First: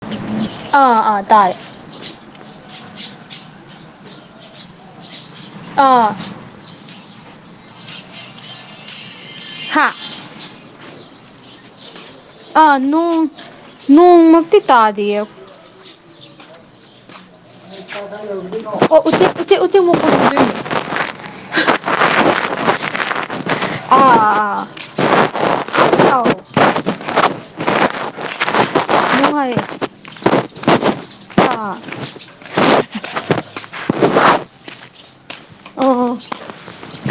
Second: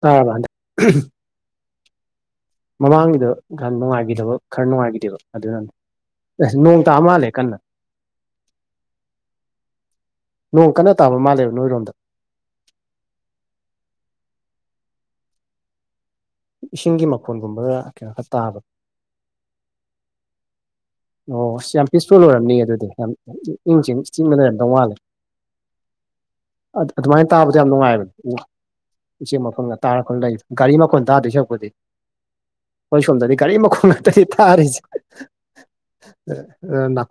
ꯇꯥꯔꯕ ꯑꯥ [unintelligible] ꯑꯥ ꯇꯥꯔꯦ ꯃꯃꯥꯡꯒꯤꯗꯣ ꯈꯔ ꯅꯨꯡꯉꯥꯏꯒꯤꯗꯕ ꯈꯔ ꯅꯨꯡꯉꯥꯏꯒꯤꯗꯦꯕ ꯑꯗꯨꯅꯅꯦ꯫ ꯑꯥ ꯑꯁ ꯅꯣꯡ ꯇꯥ ꯃꯥꯜꯂꯦ ꯀꯟꯅ ꯍꯥꯥ꯫ ꯅꯣꯡ ꯀꯟꯅ ꯇꯥꯕ ꯃꯥꯜꯂꯦꯕ ꯅꯣꯏ ꯔꯣꯝꯗ꯫ ꯑꯥ ꯅꯣꯡ ꯅꯣꯡꯃꯛꯇꯤ ꯇꯥꯗꯌꯦ ꯏꯁꯤꯡꯒꯤ ꯃꯈꯣꯟ ꯑꯣ ꯎꯆꯦꯛ ꯎꯆꯦꯛ ꯎꯆꯦꯛ ꯃꯈꯣꯟ ꯑꯣꯏꯗꯨꯏꯅꯦ ꯑꯣ ꯁꯤ ꯌꯥꯝ ꯄꯤꯁꯐꯨꯜ ꯑꯣꯏꯔꯝꯅꯤ ꯑꯗꯨꯗꯤ ꯌꯥꯝ ꯏꯪꯡ ꯆꯤꯡꯅ ꯑꯥ ꯑꯥ ꯂꯩꯔꯝꯗꯧ ꯃꯥꯜꯂꯦ ꯑꯥꯎ ꯑꯗꯨꯃꯥꯏꯅ ꯇꯥꯕꯗ ꯌꯥꯝ ꯅꯨꯡꯉꯥꯏꯕ ꯎꯆꯦꯛ ꯅꯨꯡꯉꯥꯏꯌꯦ ꯃꯈꯣꯟꯒ ꯇꯥꯔꯒ ꯂꯩ ꯒꯥꯔꯤ ꯃꯈꯣꯟ ꯇꯗꯨꯏ ꯁꯔꯨꯛ ꯑꯥ ꯑꯩꯈꯣꯏ ꯁꯣꯝꯗꯗꯤ ꯒꯥꯔꯤ ꯃꯈꯣꯟ ꯉꯥꯛꯇꯅꯤ ꯇꯥꯔꯤꯁꯦ ꯑꯣ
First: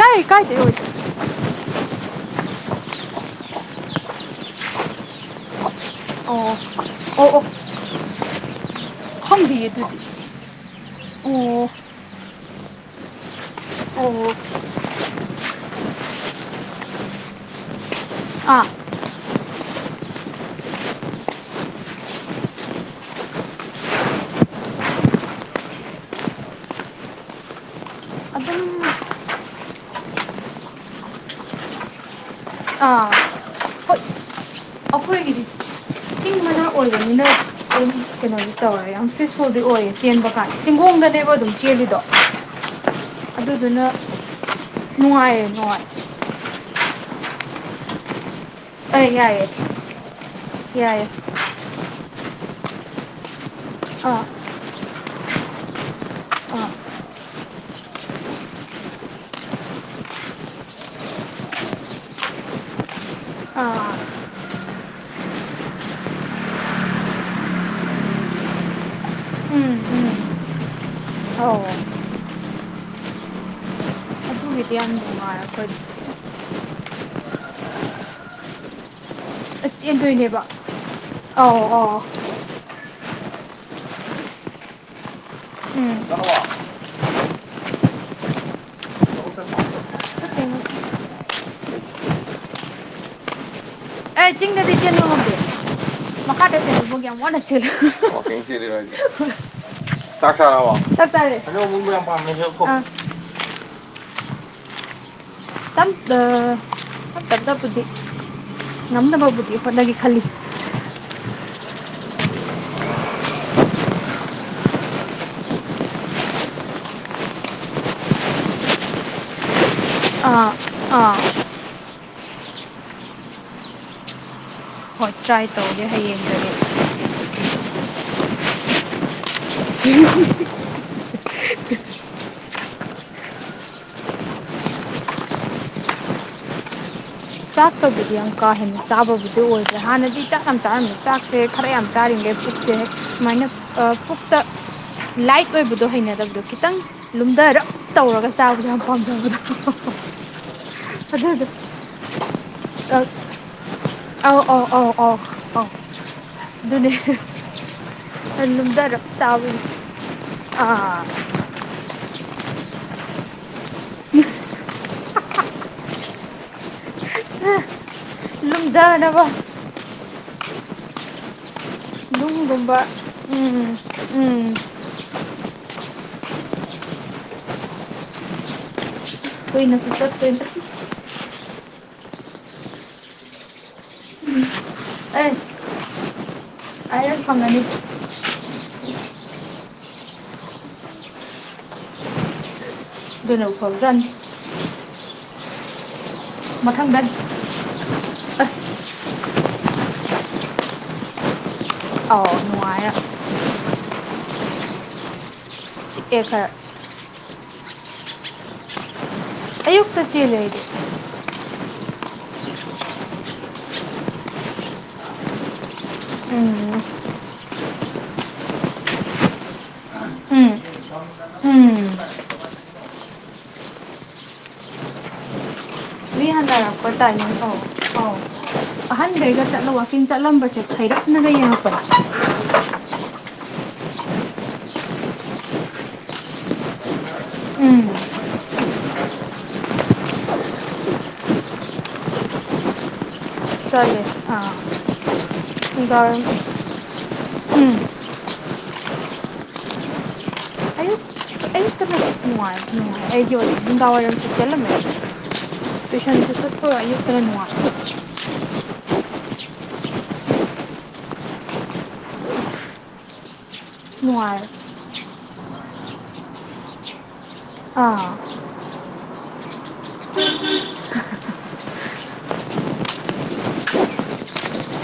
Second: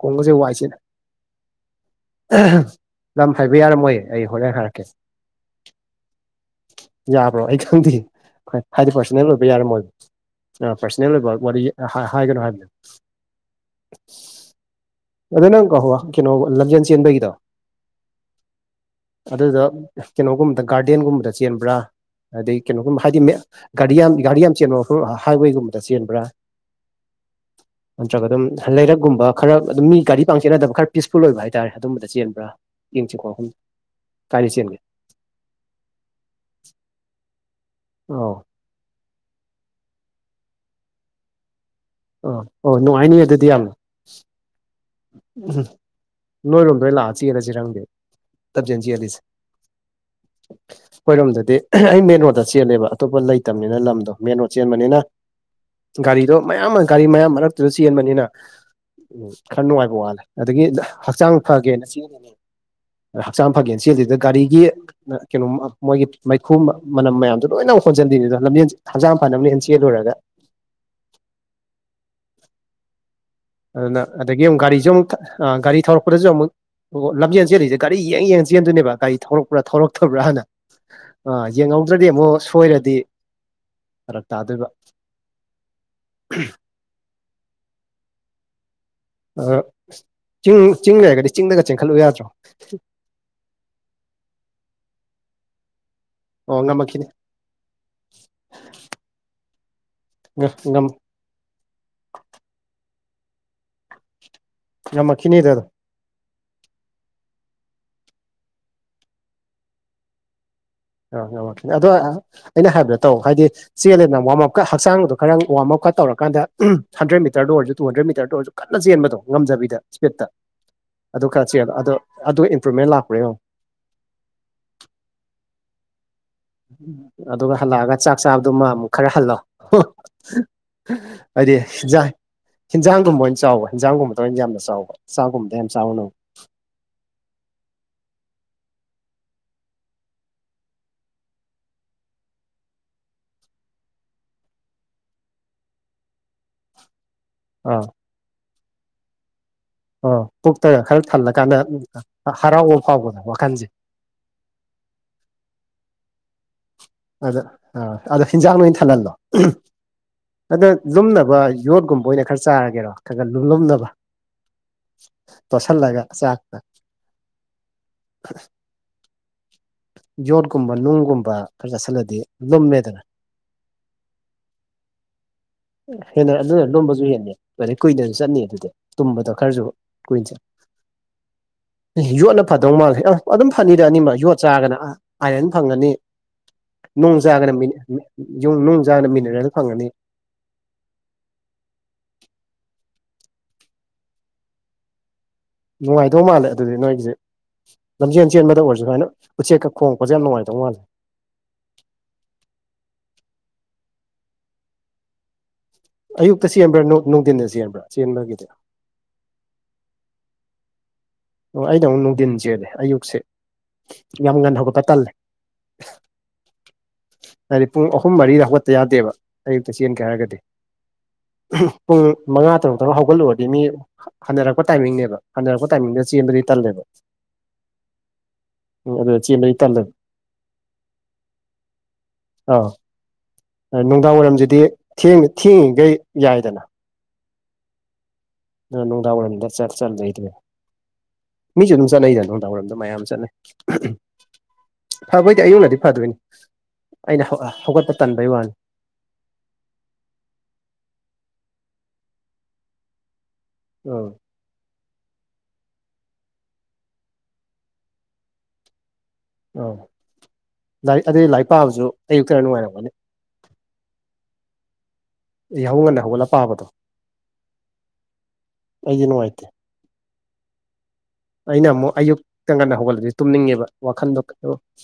ꯀꯥꯏ ꯋꯥꯏ ꯀꯥꯏꯗꯩ ꯆꯤꯟꯂꯤ ꯑꯣꯏꯗꯣꯏ ꯂꯝ ꯍꯥꯏꯕ ꯌꯥꯔꯝꯃꯣꯏ ꯑꯩ ꯍꯣꯔꯦꯟ ꯍꯥꯏꯔꯛꯀꯦ ꯑꯣ ꯑꯣ ꯌꯥꯕ꯭ꯔꯣ ꯑꯣ ꯑꯩ ꯈꯪꯗꯦ ꯍꯣꯏ ꯍꯥꯏꯗꯤ ꯄꯔꯁꯣꯅꯦꯜ ꯑꯣꯏꯕ ꯈꯪꯗꯤꯌꯦ ꯌꯥꯔꯝꯃꯣꯏ ꯑꯗꯨꯗꯤ ꯄꯥꯔꯁꯣꯅꯦꯜ ꯑꯣꯏꯕ ꯋꯥꯔꯤ ꯑꯣ ꯍꯥꯏꯒꯅꯣ ꯍꯥꯏꯕꯗ ꯑꯣ ꯑꯗꯨ ꯅꯪ ꯀ ꯀꯩꯅꯣ ꯂꯝꯖꯦꯟ ꯆꯦꯟꯕꯒꯤꯗꯣ ꯑꯥ ꯑꯗꯨꯗꯣ ꯀꯩꯅꯣꯒꯨꯝꯕꯗ ꯒꯥꯔꯗꯦꯟꯒꯨꯝꯕꯗ ꯆꯦꯟꯕ꯭ꯔꯥ ꯑꯗꯩ ꯀꯩꯅꯣꯒꯨꯝꯕ ꯍꯥꯏꯗꯤ ꯒꯥꯔꯤ ꯌꯥꯝ ꯒꯥꯔꯤ ꯌꯥꯝ ꯆꯦꯟꯕ ꯃꯐꯝ ꯍꯥꯏꯋꯦꯒꯨꯝꯕꯗ ꯆꯦꯟꯕ꯭ꯔꯥ ꯅꯠꯇ꯭ꯔꯒ ꯑꯗꯨꯝ ꯂꯩꯔꯛꯀꯨꯝꯕ ꯈꯔ ꯑꯗꯨꯝ ꯃꯤ ꯒꯥꯔꯤ ꯄꯥꯡ ꯆꯦꯟꯗꯕ ꯈꯔ ꯄꯤꯁꯐꯨꯜ ꯑꯣꯏꯕ ꯍꯥꯏꯇꯥꯔꯦ ꯑꯗꯨꯝꯕꯗ ꯆꯦꯟꯕ꯭ꯔꯥ ꯌꯦꯡꯁꯤ ꯀꯣ ꯒꯔꯤꯁꯦ ꯑꯩꯈꯣꯢꯒꯤꯗꯤ ꯆꯤꯡ ꯃꯅꯥꯛ ꯑꯣꯏꯕꯅꯤꯅ [unintelligible] ꯑꯧ ꯀꯩꯅꯣꯗꯤ ꯇꯧꯔ ꯌꯥꯝ ꯄꯤꯁꯐꯨꯜꯗꯤ ꯑꯣꯏꯌꯦ ꯆꯦꯟꯕ ꯀꯥꯟꯗ ꯆꯤꯡꯒꯣꯡꯗꯅꯦꯕ ꯑꯗꯨꯝ ꯆꯦꯜꯂꯤꯗꯣ ꯑꯥ ꯑꯣ ꯅꯨꯡꯉꯥꯏꯅꯤ ꯑꯗꯨꯗꯤ ꯌꯥꯝꯅ ꯑꯗꯨꯗꯨꯅ ꯅꯨꯡꯉꯥꯏꯌꯦ ꯅꯨꯡꯉꯥꯏꯌꯦ ꯅꯣꯏꯔꯣꯝꯗ ꯑꯣꯢꯅ ꯂꯥꯛꯑ ꯆꯦꯜꯂꯁꯤꯔ ꯈꯪꯗꯦ ꯂꯥꯝꯖꯦꯜ ꯑꯦ ꯆꯜꯂꯤꯁꯦ ꯌꯥꯏꯌꯦ ꯌꯥꯏꯌꯦ ꯑꯩꯈꯣꯏꯔꯣꯝꯗꯗꯤ ꯑꯩ ꯃꯦꯟ ꯔꯣꯗ ꯆꯦꯜꯂꯦꯕ ꯑꯇꯣꯞꯄ ꯂꯩꯇꯕꯅꯤꯅ ꯂꯝꯗꯣ ꯑꯥ ꯃꯦꯟ ꯔꯣꯗ ꯆꯦꯟꯕꯅꯤꯅ ꯒꯥꯔꯤꯗꯣ ꯃꯌꯥꯝ ꯑꯥ ꯑꯃ ꯒꯥꯔꯤ ꯃꯌꯥꯝ ꯃꯔꯛꯇꯨꯗ ꯆꯦꯟꯕꯅꯤꯅ ꯎ ꯈꯔ ꯅꯨꯡꯉꯥꯏꯕ ꯋꯥꯠꯂꯦ ꯑꯗꯒꯤ ꯍꯛꯆꯥꯡ ꯐꯒꯦꯅ ꯍꯛꯆꯥꯡ ꯐꯒꯦꯅ ꯑꯥ ꯆꯦꯜꯂꯤꯗ ꯒꯥꯔꯤꯒꯤ ꯀꯩꯅꯣꯝ ꯃꯣꯏꯒꯤ ꯃꯩꯈꯨ ꯃꯅꯝ ꯃꯌꯥꯝꯗꯣ ꯂꯣꯏꯅꯃꯛ ꯍꯣꯟꯖꯟꯗꯣꯏꯅꯤꯗꯣ ꯂꯝꯖꯦꯟ ꯍꯛꯆꯥꯡ ꯐꯅ ꯂꯝꯅꯦꯟ ꯎꯝ ꯎꯝ ꯆꯦꯜꯂꯨꯔꯒ ꯑꯧ ꯑꯗꯨꯅ ꯑꯗꯒꯤ ꯑꯃꯨꯛ ꯑꯗꯨꯒꯤꯗꯤ ꯒꯥꯔꯤꯁꯨ ꯌꯥꯝ ꯑꯃꯨꯛ ꯅꯨꯡꯉꯥꯏ ꯑꯩꯈꯣꯏꯗꯤ ꯒꯥꯔꯤ ꯊꯧꯔꯛꯄ ꯁꯨ ꯑꯃꯨꯛ ꯂꯝꯖꯦꯟ ꯆꯦꯜꯂꯤꯁꯦ ꯒꯥꯔꯤ ꯌꯦꯡ ꯌꯦꯡ ꯆꯦꯟꯗꯣꯏꯅꯦꯕ ꯒꯥꯔꯤ ꯊꯧꯔꯛꯄ ꯄꯨꯔꯥ ꯆꯦꯟꯗꯣꯏꯅꯦꯕ ꯊꯧꯔꯛꯇꯕ꯭ꯔꯥꯅ ꯑ ꯑꯧ ꯑꯧ ꯌꯦꯡꯍꯧꯗ꯭ꯔꯗꯤ ꯑꯃꯨꯛ ꯁꯣꯏꯔꯗꯤ ꯐꯥꯔꯛ ꯇꯥꯗꯨꯢꯕ ꯎꯝ ꯑ ꯆꯤꯡ ꯆꯤꯡ ꯂꯩꯔꯒꯗꯤ ꯆꯤꯡꯗꯒ ꯆꯦꯟꯈꯠꯂꯨ ꯌꯥꯗ꯭ꯔꯣ ꯑꯩ ꯆꯤꯡꯗꯗꯤ ꯆꯦꯟꯕ ꯉꯝꯗꯦ ꯑꯣ ꯃꯈꯥꯗꯐꯥꯎ ꯉꯝꯃꯛꯈꯤꯅꯤ ꯌꯥꯝ ꯋꯥꯅ [unintelligible] ꯆꯥꯛ ꯆꯥꯔꯕꯣ ꯔꯣꯡ ꯃꯔ ꯄꯥꯝꯃꯦꯁꯨ [unintelligible] ꯉꯥꯝꯃꯛꯈꯤꯅꯤꯗ ꯑꯗꯨꯝ ꯇꯞ ꯇꯞ ꯇꯠꯇꯕꯨꯗꯤ ꯉꯝꯅꯕꯕꯨꯗꯤ ꯍꯣꯠꯅꯒꯦꯅꯗꯤ ꯈꯜꯂꯤ ꯑ ꯑꯗꯣ ꯑꯩꯅ ꯍꯥꯏꯕꯗꯣ ꯇꯧ ꯍꯥꯏꯗꯤ ꯆꯦꯜꯂꯦꯗꯅ ꯋꯥꯔꯝꯑꯞꯀ ꯍꯛꯆꯥꯡꯗꯣ ꯈꯔ ꯋꯥꯔꯝ ꯑꯞꯀ ꯇꯧꯔꯀꯥꯟ ꯍꯟꯗ꯭ꯔꯦꯗ ꯃꯤꯇꯔꯗ ꯑꯣꯏꯔꯁꯨ ꯇꯨ ꯍꯟꯗ꯭ꯔꯦꯗ ꯃꯤꯇꯔꯗ ꯑꯣꯏꯔꯁꯨ ꯀꯟꯅ ꯆꯦꯟꯕꯗꯣ ꯉꯝꯖꯕꯤꯗ ꯏꯁꯄꯤꯠꯇ ꯑꯥ ꯑꯥ ꯑꯗꯨ ꯈꯔ ꯆꯦꯜꯂꯣ ꯑꯗꯣ ꯑꯗꯨꯒ ꯏꯝꯄ꯭ꯔꯨꯚꯃꯦꯟ ꯂꯥꯛꯄꯔꯥ ꯌꯦꯡꯉꯣ ꯍꯣꯏ ꯇ꯭ꯔꯥꯏ ꯇꯧꯒꯦ ꯍꯌꯦꯡꯗꯒꯤ ꯑꯗꯨꯒ ꯍꯜꯂꯛꯑꯒ ꯆꯥꯛ ꯆꯥꯕꯗꯨꯃ ꯑꯃꯨꯛ ꯈꯔ ꯍꯜꯂꯣ ꯍꯥꯢꯗꯤ ꯌꯦꯟꯁꯥꯡ ꯍꯤꯟꯖꯥꯡꯒꯨꯝꯕ ꯑꯣꯏꯅ ꯆꯥꯎꯕ ꯍꯤꯟꯖꯥꯡꯒꯨꯝꯕꯗ ꯑꯣꯏꯅ ꯌꯥꯝꯅ ꯆꯥꯎꯕ ꯆꯥꯛꯒꯨꯝꯕꯗ ꯌꯥꯝ ꯆꯥꯎꯔꯨꯅꯣꯕ ꯆꯥꯛꯇꯕꯨꯗꯤ ꯌꯥꯝ ꯀꯥ ꯍꯦꯟꯅ ꯆꯥꯕꯕꯨꯗꯤ ꯑꯣꯏꯗ꯭ꯔꯦ ꯍꯥꯟꯅꯗꯤ ꯆꯥꯛ ꯌꯥꯝ ꯆꯥꯔꯝꯃꯦ ꯆꯥꯛꯁꯦ ꯈꯔ ꯌꯥꯝ ꯆꯥꯔꯤꯉꯩ ꯄꯨꯛꯁꯦ ꯁꯨꯃꯥꯏꯅ ꯄꯨꯛꯇ ꯂꯥꯏꯠ ꯑꯣꯏꯕꯗꯣ ꯍꯩꯅꯗꯕꯗꯣ ꯈꯤꯇꯪ ꯂꯨꯝꯗꯔꯞ ꯑꯥ ꯇꯧꯔꯒ ꯆꯥꯕꯗ ꯌꯥꯝ ꯄꯥꯝꯖꯕꯗꯣ ꯑꯣ ꯄꯨꯛꯇꯒ ꯈꯔ ꯑꯗꯨꯗꯣ ꯊꯜꯂꯀꯥꯟꯗ ꯍꯔꯥꯎꯕ ꯐꯥꯎꯕꯗꯣ ꯋꯥꯈꯜꯁꯦ ꯑꯥꯎ ꯑꯥꯎ ꯑꯥꯎ ꯑꯥꯎ ꯑꯥꯎ ꯑꯗꯨꯅꯦ ꯑꯗ ꯑ ꯑꯗꯣ ꯍꯦꯟꯖꯥꯡꯅ ꯑꯣꯢꯅ ꯂꯨꯝꯊꯔꯞ ꯊꯜꯍꯜꯂꯣ ꯆꯥꯕꯒꯤ ꯈꯗ ꯑꯥ ꯂꯨꯝꯅꯕ ꯌꯣꯠꯒꯨꯝꯕ ꯑꯣꯏꯅ ꯈꯔ ꯆꯥꯔꯒꯦꯔꯣ ꯈꯔ ꯈꯥ ꯂꯨꯝꯅꯕ ꯇꯣꯁꯥꯜꯂꯒ ꯆꯥꯛꯒ ꯂꯨꯝꯗꯥꯅꯕ ꯌꯣꯠꯀꯨꯝꯕ ꯅꯨꯡꯒꯨꯝꯕ ꯈꯔ ꯆꯥꯁꯤꯜꯂꯗꯤ ꯅꯨꯡꯒꯨꯝꯕ ꯂꯨꯝꯃꯦꯗꯅ ꯎꯝ ꯎꯝ ꯍꯦꯟꯅ ꯑꯗꯨꯅ ꯂꯨꯝꯕꯁꯨ ꯍꯦꯟꯅꯤ ꯑꯗꯨ ꯀꯨꯏꯅ ꯆꯠꯅꯤ ꯑꯗꯨꯗꯤ ꯂꯨꯝꯕꯗꯣ ꯈꯔꯖꯨ ꯀꯨꯏꯅꯁꯨ ꯀꯨꯏꯖꯦ ꯆꯠꯇꯣꯏꯅꯦ ꯌꯣꯠꯅ ꯐꯗꯧ ꯃꯥꯜꯂꯦ ꯑ ꯑꯗꯨꯝ ꯐꯅꯤꯗ ꯑꯅꯤꯃꯛ ꯌꯣꯠ ꯆꯥꯔꯒꯅ ꯑꯥ ꯑꯦ ꯑꯥꯏꯔꯟ ꯐꯪꯉꯅꯤ ꯑꯩ ꯅꯨꯡ ꯆꯥꯔꯒꯅ ꯐꯪꯉꯅꯤ ꯃꯤ ꯌꯨꯡ ꯅꯨꯡ ꯆꯥꯔꯒꯅ ꯃꯤꯅꯔꯦꯜ ꯐꯪꯉꯅꯤ ꯑꯗꯨꯅꯕꯨ ꯐꯕꯖꯥꯠꯅꯤ ꯅꯨꯡꯉꯥꯏꯗꯧ ꯃꯥꯜꯂꯦ ꯑꯗꯨꯗꯤ ꯃꯊꯪꯗ ꯅꯣꯏꯒꯤꯁꯦ ꯂꯝꯖꯦꯟ ꯆꯦꯟꯕꯗ ꯑꯁ ꯑꯣꯏꯔꯁꯨ ꯁꯨꯃꯥꯏꯅ ꯎꯆꯦꯛꯀ ꯈꯣꯡꯄꯖꯦ ꯌꯥꯝ ꯅꯨꯡꯉꯥꯏꯗꯧ ꯃꯥꯜꯂꯤ ꯑꯥꯎ ꯅꯨꯡꯉꯥꯏꯌꯦ ꯆꯤꯛꯑꯦ ꯈꯔ ꯑꯌꯨꯛꯇ ꯆꯦꯟꯕ꯭ꯔꯥ ꯅꯨꯡ ꯅꯨꯡꯊꯤꯟꯗ ꯆꯦꯟꯕ꯭ꯔꯥ ꯆꯦꯟꯕꯒꯤꯗꯤ ꯑꯌꯨꯛꯇ ꯆꯦꯜꯂꯦ ꯑꯩꯗꯤ ꯑꯣ ꯑꯩꯅ ꯑꯃꯨꯛ ꯅꯨꯡꯗꯤꯟ ꯆꯦꯜꯂꯦ ꯑꯌꯨꯛꯁꯦ ꯌꯥꯝ ꯉꯟꯅ ꯍꯧꯒꯠꯄ ꯇꯜꯂꯦ ꯎꯝ ꯍꯥꯏꯗꯤ ꯄꯨꯡ ꯑꯍꯨꯝ ꯃꯔꯤꯗ ꯍꯧꯒꯠꯇ ꯌꯥꯗꯦꯕ ꯑꯌꯨꯛꯇ ꯆꯦꯟꯒꯦ ꯍꯥꯏꯔꯒꯗꯤ ꯎꯝ ꯎꯝ ꯄꯨꯡ ꯃꯉꯥ ꯇꯔꯨꯛ ꯇꯒ ꯍꯧꯒꯠꯂꯨꯔꯗꯤ ꯃꯤ ꯍꯟꯅꯔꯛꯄ ꯇꯥꯏꯃꯤꯡꯅꯦꯕ ꯍꯟꯅꯔꯛꯄ ꯇꯥꯏꯃꯤꯡꯗ ꯆꯦꯟꯕꯗꯤ ꯇꯜꯂꯦꯕ ꯄ ꯇꯥꯏ ꯑꯧ ꯑꯧ ꯎꯝ ꯑꯗꯨꯗ ꯑꯍꯟꯒꯩꯒ ꯆꯦꯟꯕꯗꯤ ꯆꯠꯂꯣ ꯇꯜꯂꯦꯕ ꯋꯥꯛꯀꯤꯡ ꯆꯠꯂꯝꯕꯁꯦ ꯊꯩꯔꯛ ꯑꯗꯨꯗ ꯌꯦꯡꯉꯛꯄ ꯑꯥ ꯑꯥ ꯅꯨꯡꯗꯥꯡ ꯋꯥꯏꯔꯝꯁꯤꯗꯤ ꯊꯦꯡꯗ ꯊꯦꯡꯉꯤꯈꯩ ꯌꯥꯏꯗꯅ ꯎꯝ ꯑꯗꯨꯅ ꯅꯨꯡꯗꯥꯡ ꯋꯥꯏꯔꯝꯗ ꯆꯠ ꯆꯠꯂꯦ ꯑꯩꯗꯤꯅꯦ ꯃꯤꯁꯨ ꯑꯗꯨꯝ ꯆꯠꯅꯩꯗꯅ ꯅꯨꯡꯗꯥꯡ ꯋꯥꯏꯔꯝꯗ ꯃꯌꯥꯝ ꯆꯠꯅꯩ ꯆꯠꯂꯦ ꯑꯥ ꯐꯕꯩꯗꯤ ꯑꯌꯨꯛꯅꯗꯤ ꯐꯗꯣꯏꯅꯤ ꯅꯨꯡꯗꯥꯡꯋꯥꯏꯔꯝ ꯑꯩꯅ ꯍꯧ ꯑ ꯎꯝ ꯍꯧꯒꯠꯄ ꯇꯟꯕꯩ ꯋꯥꯅꯤ [unintelligible] ꯑꯌꯨꯛ ꯑꯌꯨꯛꯇꯅ ꯅꯨꯡꯉꯥꯏ ꯅꯨꯡꯉꯥꯏ ꯑꯩꯒꯤ ꯑꯣꯏꯅꯗꯤ ꯅꯨꯡꯗꯥꯡ ꯎꯝ ꯋꯥꯏꯔꯝ ꯆꯦꯜꯂꯝꯃꯦ ꯇꯨꯏꯁꯟꯁꯨ ꯆꯠꯄꯒ ꯑꯌꯨꯛꯇꯅ ꯅꯨꯡꯉꯥꯏ ꯑ ꯂꯥꯏꯔꯤꯛ ꯑꯗꯨꯗꯤ ꯂꯥꯏꯔꯤꯛ ꯄꯥꯕꯖꯨ ꯑꯌꯨꯛꯇꯅ ꯅꯨꯡꯉꯥꯏꯔꯝꯒꯅꯤ ꯅꯨꯉꯥꯏ ꯌꯥꯍꯧ ꯉꯟꯅ ꯍꯧꯒꯠꯂ ꯄꯥꯕꯗꯣ ꯑꯥ ꯑꯩꯗꯤ ꯅꯨꯡꯉꯥꯏꯇꯦ ꯑꯩꯅ ꯑꯃꯨꯛ ꯑꯌꯨꯛꯇ ꯉꯟꯅ ꯍꯧꯒꯠꯂꯗꯤ ꯇꯨꯝꯅꯤꯡꯉꯦꯕ ꯋꯥꯈꯟꯗꯣ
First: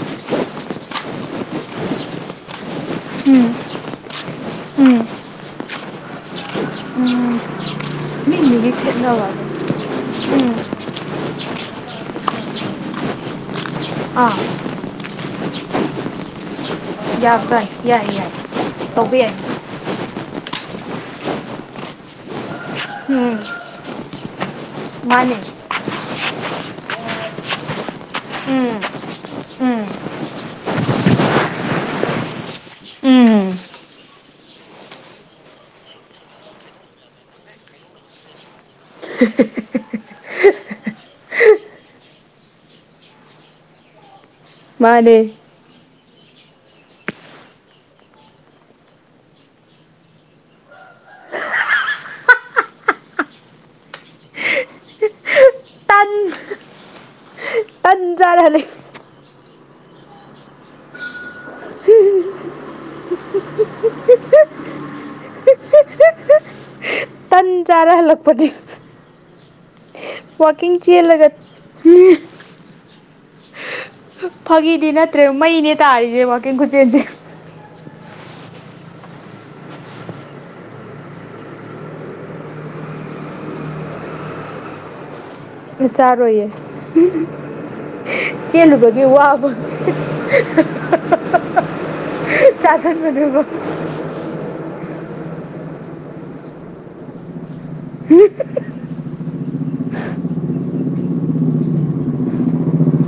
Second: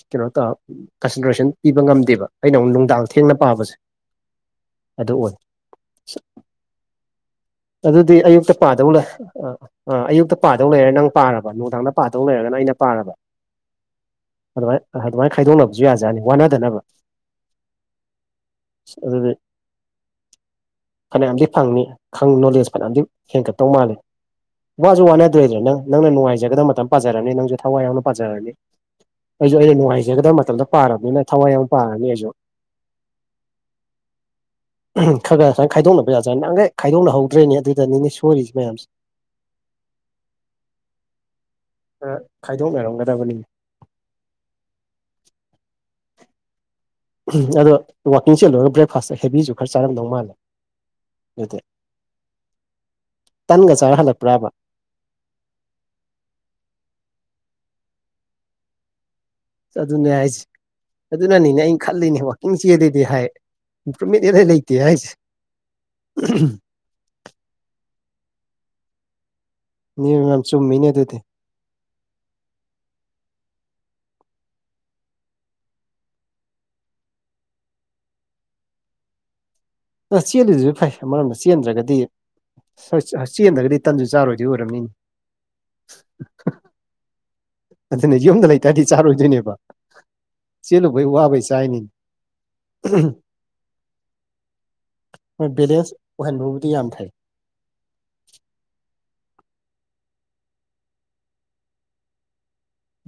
ꯀꯩꯅꯣ ꯇꯧꯔ ꯀꯟꯁꯦꯟꯇ꯭ꯔꯦꯁꯟ ꯄꯤꯕ ꯉꯝꯗꯦꯕ ꯑꯩꯅ ꯑꯃꯨꯛ ꯅꯨꯡꯗꯥꯡ ꯊꯦꯡꯅ ꯎꯝ ꯄꯥꯕꯁꯦ ꯎꯝ ꯑꯗꯨ ꯑꯣꯏ ꯎꯝ ꯑꯗꯨꯗꯤ ꯃꯤ ꯑꯌꯨꯛꯇ ꯃꯤꯒꯤ ꯄꯥꯗꯧꯅꯦ ꯈꯦꯠꯅꯕ ꯑꯗꯨꯝ ꯑꯥ ꯑ ꯑꯌꯨꯛꯇ ꯎꯝ ꯄꯥꯗꯧ ꯂꯩꯔ ꯅꯪ ꯄꯥꯔꯕ ꯅꯨꯡꯗꯥꯡꯗ ꯄꯥꯗꯧ ꯂꯩꯔꯒꯅ ꯑꯩꯅ ꯄꯥꯔꯕ ꯑꯥ ꯑꯗꯨꯃꯥꯏ ꯑꯗꯨꯃꯥꯏ ꯈꯥꯏꯗꯣꯛꯅꯕꯖꯨ ꯌꯥꯖꯥꯠꯅꯤ ꯋꯥꯅꯗꯅꯕ [unintelligible] ꯌꯥꯏ ꯌꯥꯏ ꯇꯧꯕ ꯑꯗꯨꯗꯤ ꯌꯥꯏ ꯐꯅꯌꯥꯝꯗꯤ ꯐꯪꯅꯤ ꯈꯪ ꯅꯣꯂꯦꯖ ꯐꯅꯌꯥꯝꯗꯤ ꯎꯝ ꯍꯦꯟꯒꯠꯇꯧ ꯃꯥꯜꯂꯤ ꯋꯥꯁꯨ ꯃꯥꯅꯦ ꯋꯥꯅꯗ꯭ꯔꯦꯗ꯭ꯔꯥ ꯅꯪ ꯅꯪꯅ ꯅꯨꯡꯉꯥꯏꯖꯒꯗꯕ ꯃꯇꯝ ꯄꯥꯖꯔꯅꯤ ꯅꯪꯁꯨ ꯊꯋꯥꯏ ꯌꯥꯎꯅ ꯄꯥꯖꯔꯅꯤ ꯎꯝ ꯑꯩꯖꯨ ꯑꯩꯅ ꯎꯝ ꯅꯨꯡꯉꯥꯏꯖꯒꯗꯕ ꯃꯇꯝꯗ ꯄꯥꯔꯕꯅꯤꯅ ꯊꯋꯥꯏ ꯌꯥꯝ ꯄꯥꯔꯅꯤ ꯑꯩꯖꯨ ꯎꯝ ꯈꯔ ꯈꯔ ꯁꯨꯃꯥꯏꯅ ꯈꯥꯏꯗꯣꯛꯅꯕ ꯌꯥꯖꯥꯠꯅꯤ ꯅꯍꯥꯟꯒꯩ ꯈꯥꯏꯗꯣꯛꯅꯍꯧꯗ꯭ꯔꯦꯅꯦ ꯑꯗꯨꯗꯅꯤꯅꯦ ꯁꯣꯏꯔꯤꯁꯦ ꯃꯌꯥꯝꯁꯦ [unintelligible] ꯈꯔ ꯈꯥꯏꯗꯣꯛꯅꯔꯝꯒꯗꯕꯅꯤꯅꯦ ꯃꯥꯅꯦ ꯑꯗꯣ ꯋꯥꯛꯀꯤꯡ ꯆꯦꯜꯂꯣꯏꯔꯒ ꯕ꯭ꯔꯦꯛꯐꯥꯁꯇ ꯍꯦꯕꯤꯖꯨ ꯈꯔ ꯆꯥꯔꯝꯗꯧ ꯃꯥꯜꯂꯦ ꯑꯗꯨꯗꯤ ꯇꯟꯒ ꯆꯥꯔ ꯍꯜꯂꯛꯄ꯭ꯔꯥꯕ ꯇꯟ꯫ ꯆꯔ ꯍꯜꯂ‌ꯦ ꯑꯗꯨꯅ‌ꯦ ꯍꯥꯏꯖ‌ꯦ ꯑꯗꯨꯅꯅꯤꯅꯦ ꯑꯩꯅ ꯈꯜꯂꯤꯅꯦ ꯋꯥꯛꯀꯤꯡ ꯆꯦꯜꯂꯤꯗꯤ ꯍꯥꯏ ꯏꯝꯄ꯭ꯔꯨꯚꯃꯦꯟ ꯏꯂꯩ ꯂꯩꯇꯦ ꯍꯥꯏꯖꯦ ꯎ ꯇꯟ ꯆꯥꯔ ꯍꯜꯂꯛꯄꯗꯤ ꯅꯤꯌꯣꯝ ꯌꯥꯝ ꯋꯥꯀꯤꯡ ꯆꯨꯝꯃꯤꯅꯦ ꯑꯗꯨꯗꯤ ꯆꯦꯜꯂꯒ ꯐꯥꯒꯤꯗꯤ ꯅꯠꯇ꯭ꯔꯦ ꯃꯩꯅꯦ ꯇꯥꯔꯤꯖꯦ ꯋꯀꯤꯡ ꯈꯨꯆꯦꯟꯖꯦ ꯑ ꯆꯦꯜꯂꯤꯗꯨꯖꯨ ꯐꯩ ꯑꯃꯔꯣꯝꯗ ꯆꯦꯟꯗ꯭ꯔꯒꯗꯤ ꯁꯁ ꯑ ꯆꯦꯟꯗ꯭ꯔꯒꯗꯤ ꯇꯟꯁꯨ ꯆꯥꯔꯣꯏꯗꯤ ꯑꯣꯏꯔꯝꯅꯤꯅꯤ ꯑꯩꯖꯨ ꯆꯥꯔꯣꯏꯌꯦ ꯑꯗꯨꯅ ꯌꯨꯝꯗ ꯂꯩꯇꯥꯔꯗꯤ ꯆꯦꯜꯂꯨꯕꯒꯤ ꯋꯥꯕꯨ ꯆꯥꯔꯣꯏꯗꯣꯏꯅꯦꯕ ꯆꯦꯜꯂꯨꯕꯩ ꯋꯥꯕꯩ ꯆꯥꯏꯅꯤꯅꯦ ꯆꯥ ꯁꯤꯟꯕꯅꯦꯕ ꯍꯣꯏ ꯕꯦꯂꯦꯟꯁ ꯑꯣꯏꯍꯟꯕꯕꯨꯗꯤ ꯌꯥꯝ ꯐꯩ ꯍꯝ ꯫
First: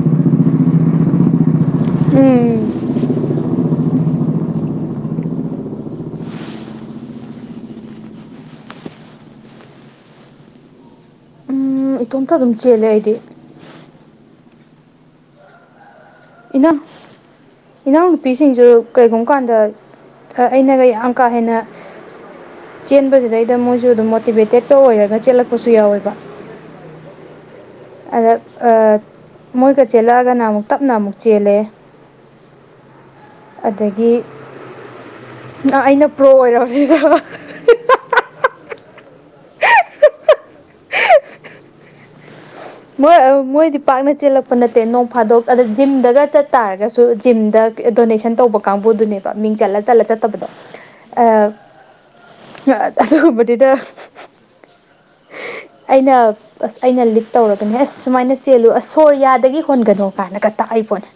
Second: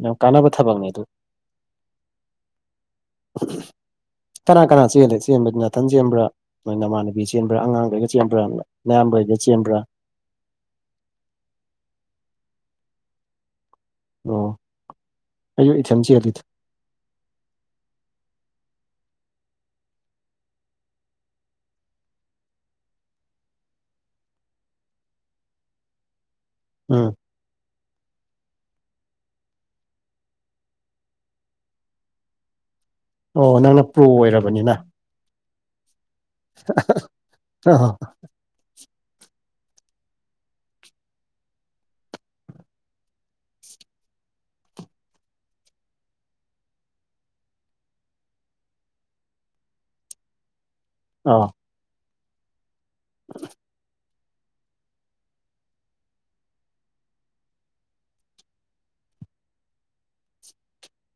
ꯌꯥꯝ ꯀꯥꯟꯅꯕ ꯊꯕꯛꯅꯦ ꯑꯗꯨ ꯎꯝ ꯀꯅꯥ ꯀꯅꯥ ꯆꯜꯂꯤ ꯆꯦꯟꯕꯗꯤ ꯅꯊꯥꯜ ꯆꯦꯟꯕ꯭ꯔꯥ ꯅꯣꯏ ꯅꯃꯥꯟꯅꯕꯤ ꯆꯦꯟꯕ꯭ꯔꯥ ꯑꯉꯥꯡꯈꯩꯒ ꯆꯦꯟꯕ꯭ꯔꯥ ꯃꯌꯥꯝꯕꯩꯒ ꯆꯦꯟꯕ꯭ꯔꯥ ꯎꯝ ꯏꯇꯣꯝꯇ ꯑꯗꯨꯝ ꯆꯦꯜꯂꯦ ꯑꯩꯗꯤ ꯑꯣ ꯑꯩꯁꯨ ꯏꯊꯥꯜ ꯆꯦꯜꯂꯤꯗ ꯏꯟꯅ [unintelligible] ꯏꯅꯥꯎꯅꯨꯄꯤꯁꯤꯡꯁꯨ ꯀꯔꯤꯒꯨꯝꯕ ꯀꯥꯟꯗ ꯑꯩꯅ ꯌꯥꯝ ꯀꯥ ꯍꯦꯟꯅ ꯆꯦꯟꯕꯁꯤꯗꯩꯗ ꯃꯣꯏꯁꯨ ꯑꯗꯨꯝ ꯃꯣꯇꯤꯕꯦꯇꯦꯠꯠꯇ ꯑꯣꯏꯔꯒ ꯆꯦꯜꯂꯛꯄꯁꯨ ꯌꯥꯎꯋꯦꯕ ꯎꯝ ꯑꯗ ꯃꯣꯏꯒ ꯆꯦꯜꯂꯛꯑꯒꯅ ꯑꯃꯨꯛ ꯇꯞꯅ ꯑꯃꯨꯛ ꯆꯦꯜꯂꯦ ꯑꯣ ꯅꯪꯅ ꯄ꯭ꯔꯣ ꯑꯗꯒꯤ ꯑꯣꯏꯔꯕꯅꯤꯅ ꯑꯩꯅ ꯄ꯭ꯔꯣ ꯑꯣꯏꯔꯕꯁꯤꯗ ꯑ ꯃꯣꯏ ꯃꯣꯏꯗꯤ ꯄꯥꯛꯅ ꯆꯦꯜꯂꯛꯄ ꯅꯠꯇꯦ ꯅꯣꯡ ꯐꯥꯗꯣꯛ ꯑꯗ ꯖꯤꯝꯗꯒ ꯆꯠꯇꯥꯥꯔꯒꯁꯨ ꯖꯤꯝꯗ ꯗꯣꯅꯦꯁꯟ ꯇꯧꯕ ꯀꯥꯡꯕꯨꯗꯨꯅꯦꯕ ꯃꯤꯡ ꯆꯠꯂ ꯆꯠꯂ ꯆꯠꯇꯕꯗꯣ [unintelligible] ꯑꯧ ꯑꯗꯨꯒꯨꯝꯕꯅꯤꯅ ꯑꯩꯅ ꯑꯩꯅ ꯂꯤ ꯇꯧꯔꯒꯅꯦ ꯑꯁ ꯁꯨꯃꯥꯏꯅ ꯆꯦꯜꯂꯨ ꯑꯁ ꯁꯣꯔꯌꯥꯗꯒꯤ ꯍꯣꯟꯒꯅꯨ ꯀꯥꯏꯅꯒ ꯇꯥꯛꯏ ꯄꯣꯠꯅꯦ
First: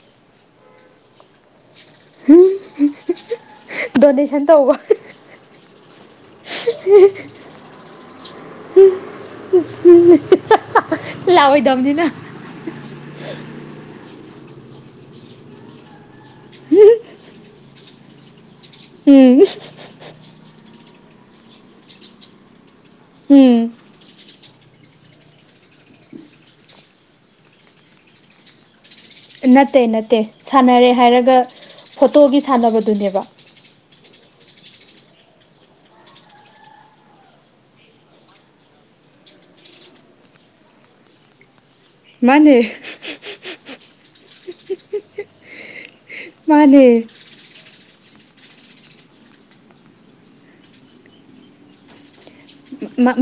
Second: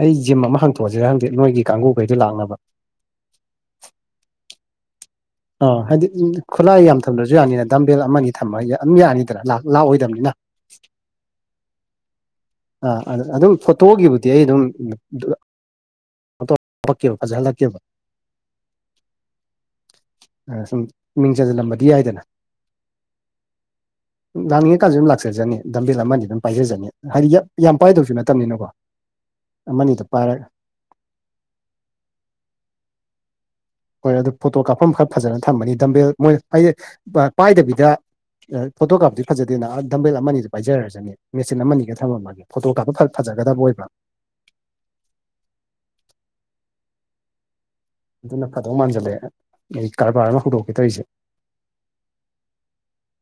ꯑꯩ ꯖꯤꯝ ꯑꯃ ꯍꯥꯡꯇꯣꯛꯑꯁꯤꯔ ꯈꯪꯗꯦ ꯅꯣꯏꯒꯤ ꯀꯥꯡꯒꯕꯨꯈꯩꯗꯣ ꯂꯥꯛꯅꯕ ꯗꯣꯅꯦꯁꯟ ꯇꯧꯕ ꯑꯣ ꯍꯥꯏꯗꯤ ꯈꯨꯠꯂꯥꯏ ꯌꯥꯝ ꯊꯝꯗ꯭ꯔꯁꯨ ꯌꯥꯅꯤꯅ ꯗꯥꯝꯕꯦꯜ ꯑꯃꯅꯤ ꯊꯝꯃ ꯑꯗꯨꯝ ꯌꯥꯅꯤꯗꯅ ꯂꯥꯛꯑꯣꯏꯗꯕꯅꯤꯅ ꯂꯥꯛꯑꯣꯏꯗꯕꯅꯤꯅ ꯑꯥ ꯑꯗꯨꯝ ꯐꯣꯇꯣꯒꯤꯕꯨꯗꯤ ꯑꯩ ꯑꯗꯨꯝ [unintelligible] ꯐꯖꯂꯛꯦꯕ ꯎꯝ ꯁꯨꯝ ꯃꯤꯡ ꯆꯟꯁꯤꯜꯂꯝꯕꯗꯤ ꯌꯥꯏꯗꯅ ꯎꯝ ꯂꯥꯛꯅꯤꯡꯉꯀꯥꯟꯁꯨ ꯑꯗꯨꯝ ꯂꯥꯛꯆꯖꯅꯤ ꯗꯝꯕꯤꯜ ꯑꯃꯗꯤ ꯑꯗꯨꯝ ꯄꯥꯏꯖꯅꯤ ꯍꯥꯏꯗꯤ ꯌꯥꯝ ꯄꯥꯏꯗꯧꯁꯨ ꯅꯠꯇꯕꯅꯤꯅꯀꯣ ꯅꯠꯇꯦ ꯑꯃꯅꯤꯗ ꯅꯠꯇꯦ ꯄꯥꯏꯔꯒ ꯁꯥꯟꯅꯔꯦ ꯍꯥꯏꯔꯒ ꯐꯣꯇꯣꯒꯤ ꯁꯥꯟꯅꯕꯗꯨꯅꯦꯕ ꯍꯣꯏ ꯑꯗꯨ ꯐꯣꯇꯣ ꯀꯥꯞꯐꯝ ꯈꯔ ꯐꯖꯅ ꯊꯝꯃꯅꯤ ꯗꯝꯕꯦꯜ ꯃꯣꯏ ꯄꯥꯏꯗꯕꯤꯗ ꯐꯣꯇꯣ ꯀꯥꯞꯕꯗꯤ ꯐꯖꯗꯦꯅ ꯗꯝꯕꯦꯜ ꯑꯃ ꯑꯅꯤꯗꯤ ꯄꯥꯏꯖꯔꯁꯅꯤ ꯃꯦꯆꯤꯟ ꯑꯃ ꯑꯅꯤꯒ ꯊꯥꯃꯥꯝꯃꯒꯦ ꯃꯥꯅꯦ ꯐꯣꯇꯣ ꯀꯥꯞꯄ ꯐꯖꯒꯗꯕ ꯑꯣꯏꯕꯥ ꯃꯥꯅꯦ ꯑꯗꯨꯅ ꯐꯗꯧ ꯃꯥꯟꯖꯜꯂꯛꯑꯦ ꯑꯩ ꯀꯔꯕꯥꯔ ꯑꯃ ꯍꯧꯗꯣꯛꯀꯦ ꯇꯧꯔꯤꯁꯦ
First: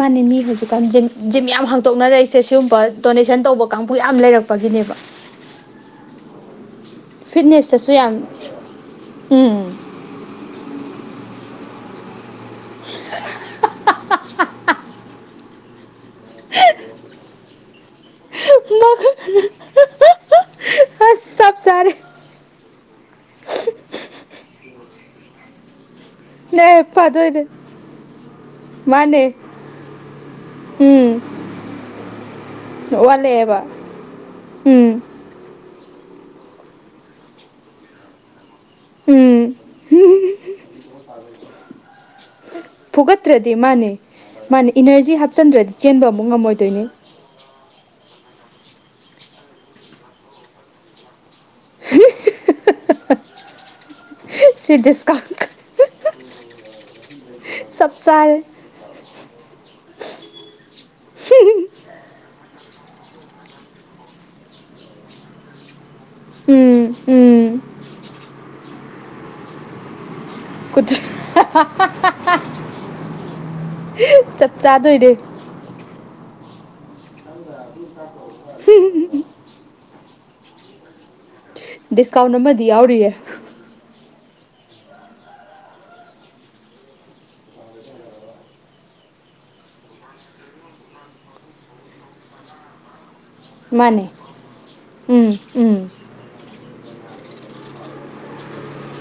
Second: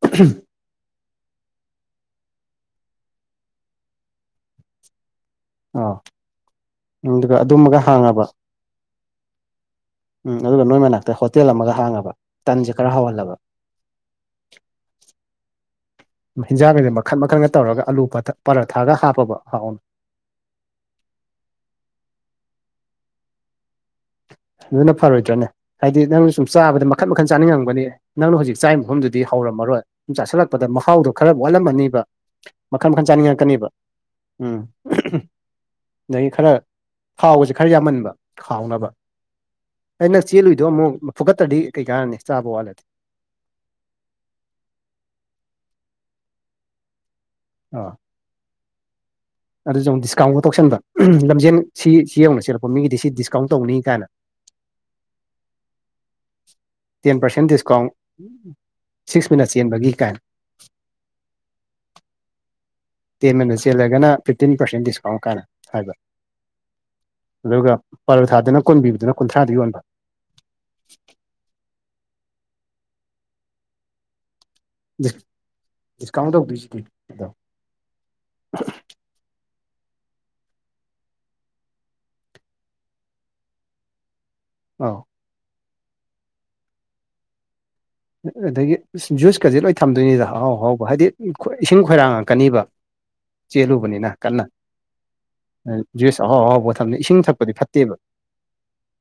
ꯃꯥꯅꯦ ꯃꯤ ꯍꯧꯖꯤꯛ ꯍꯧꯖꯤꯛꯀꯥꯟ ꯖꯤꯝ ꯖꯤꯝ ꯌꯥꯝ ꯍꯥꯡꯇꯣꯛꯅꯔꯛꯏꯁꯦ ꯁꯤꯒꯨꯝꯕ ꯗꯣꯅꯦꯁꯟ ꯇꯧꯕ ꯀꯥꯡꯕꯨ ꯌꯥꯝ ꯂꯩꯔꯛꯄꯒꯤꯅꯦꯕ ꯑꯥ ꯑꯗꯨꯒ ꯑꯗꯨꯃꯒ ꯐꯤꯠꯅꯦꯁꯇꯁꯨ ꯌꯥꯝ ꯍꯥꯡꯉꯕ ꯎꯝ ꯎꯝ ꯑꯗꯨꯒ ꯅꯣꯏ ꯃꯅꯥꯛꯇ ꯍꯣꯇꯦꯜ ꯑꯃꯒ ꯍꯥꯡꯉꯕ ꯇꯟꯁꯦ ꯈꯔ ꯍꯥꯎꯍꯜꯂꯕ ꯍꯤꯟꯖꯥꯡ ꯀꯩꯀꯩ ꯃꯈꯜ ꯃꯈꯜꯒ ꯇꯧꯔꯒ ꯑꯥꯂꯨ ꯄꯔꯥꯊꯥꯔꯒ ꯍꯥꯞꯄꯕ ꯍꯥꯎꯅ ꯆꯥꯞ ꯆꯥꯔꯦ ꯑꯗꯨꯅ ꯐꯔꯣꯏꯗ꯭ꯔꯅꯦ ꯍꯥꯏꯗꯤ ꯅꯪ ꯁꯨꯝ ꯅꯦ ꯆꯥꯕꯗ ꯃꯈꯟ ꯃꯈꯟ ꯐꯗꯣꯏꯅꯦ ꯆꯥꯅꯤꯡꯉꯝꯒꯅꯤ ꯅꯪꯅ ꯍꯧꯖꯤꯛ ꯆꯥꯏ ꯃꯐꯝꯗꯨꯗꯤ ꯃꯥꯅꯦ ꯍꯧꯔꯝꯃꯔꯣꯏ ꯁꯨꯝ ꯆꯥꯁꯤꯜꯂꯛꯄꯗ ꯃꯍꯥꯎꯗꯣ ꯎꯝ ꯈꯔ ꯋꯥꯠꯂꯝꯃꯅꯤꯕ ꯃꯈꯜ ꯃꯈꯜ ꯋꯥꯠꯂꯛꯑꯦꯕ ꯆꯥꯅꯤꯡꯉꯛꯀꯅꯦꯕ ꯎꯝ ꯑꯗꯒꯤ ꯈꯔ ꯊꯥꯎꯒꯁꯦ ꯈꯔ ꯌꯥꯝꯃꯟꯕ ꯈꯥꯎꯅꯕ ꯎꯝ ꯑꯩ ꯅꯪ ꯆꯦꯜꯂꯨꯏꯗꯣ ꯑꯃꯨꯛ ꯐꯨꯒꯠꯇ꯭ꯔꯗꯤ ꯀꯩ ꯀꯥꯟꯅꯅꯤ ꯆꯥꯕ ꯋꯥꯠꯂꯗꯤ ꯐꯨꯒꯠꯇ꯭ꯔꯗꯤ ꯃꯥꯅꯤ ꯃꯥꯅꯤ ꯏꯅꯔꯖꯤ ꯍꯥꯞꯆꯤꯟꯗ꯭ꯔꯗꯤ ꯆꯦꯟꯕ ꯑꯃꯨꯛ ꯉꯝꯃꯣꯏꯗꯣꯏꯅꯤ ꯑꯣ ꯑꯗꯨꯖꯨ ꯑꯃꯨꯛ ꯗꯤꯁꯀꯥꯎꯟꯒ ꯇꯧꯁꯟꯕ ꯎꯝ ꯂꯝꯖꯦꯟ ꯁꯤ ꯁꯤ ꯌꯧꯅ ꯆꯦꯜꯂꯛꯄ ꯃꯤꯒꯤꯗꯤ ꯁꯤ ꯗꯤꯁꯀꯥꯎꯟ ꯇꯧꯅꯤ ꯀꯥꯏꯅ ꯁꯤ ꯗꯤꯁꯀꯥꯎꯟ ꯇꯦꯟ ꯄꯥꯔꯁꯦꯟ ꯗꯤꯁꯀꯥꯎꯟ ꯆꯞ ꯆꯥꯔꯦ ꯁꯤꯛꯁ ꯃꯤꯅꯠ ꯆꯦꯟꯕꯒꯤ ꯀꯥꯏ ꯇꯦꯟ ꯃꯗ ꯆꯦꯜꯂꯒꯅ ꯐꯤꯞꯇꯤꯟ ꯄꯥꯔꯁꯦꯟ ꯗꯤꯁꯀꯥꯎꯟ ꯀꯥꯟꯅ ꯍꯥꯏꯕ ꯎꯝ ꯎꯝ ꯑꯗꯨꯒ ꯄꯔꯣꯊꯥꯗꯅ ꯀꯨꯟꯄꯤꯕꯗꯨꯅ ꯀꯨꯟꯊ꯭ꯔꯥꯗ ꯌꯣꯟꯕ [unintelligible] ꯆꯞ ꯆꯥꯗꯣꯏꯅꯦ ꯗꯤꯁꯀꯥꯎꯟ ꯇꯧꯗꯣꯏꯁꯤꯗꯤ ꯑꯗꯣ ꯗꯤꯁꯀꯥꯎꯟ ꯑꯃꯗꯤ ꯌꯥꯎꯔꯤꯌꯦ ꯑꯥꯎ ꯑꯗꯒꯤ ꯖꯨꯁꯀꯖꯦ ꯂꯣꯏ ꯊꯝꯗꯣꯏꯅꯤꯗ ꯑꯍꯥꯎ ꯑꯍꯥꯎꯕ ꯍꯥꯏꯗꯤ ꯏꯁꯤꯡ ꯈꯣꯏꯔꯥꯡꯉꯛꯀꯅꯤꯕ ꯃꯥꯅꯦ ꯆꯦꯜꯂꯨꯕꯅꯤꯅ ꯀꯟꯅ ꯎꯝ ꯎꯝ ꯖꯨꯏꯁ ꯑꯍꯥꯎ ꯑꯍꯥꯎꯕ ꯊꯝꯅꯤ ꯏꯁꯤꯡ ꯊꯛꯄꯗꯤ ꯐꯠꯇꯦꯕ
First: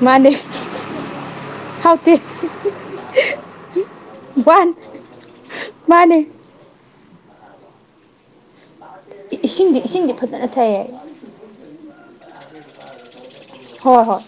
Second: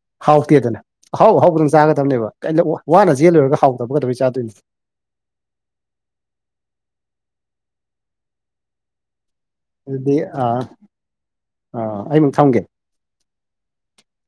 ꯃꯥꯅꯦ ꯍꯥꯎꯇꯦꯗꯅ ꯑꯍꯥꯎ ꯑꯍꯥꯎꯕꯗꯪ ꯆꯥꯒꯗꯕꯅꯦꯕ ꯀꯩꯅꯣ ꯋꯥ ꯋꯥꯅ ꯆꯦꯜꯂꯣꯔꯒ ꯍꯥꯎ ꯕꯥꯟ ꯃꯥꯅꯤ ꯏ ꯏꯁꯤꯡꯗꯤ ꯏꯁꯤꯡꯗꯤ ꯑꯗꯨꯗꯤ ꯐꯖꯅ ꯑꯥ ꯊꯛꯑꯦ ꯑꯥ ꯑꯩꯃꯨꯛ ꯊꯝꯒꯦ ꯍꯣꯏ ꯍꯣꯏ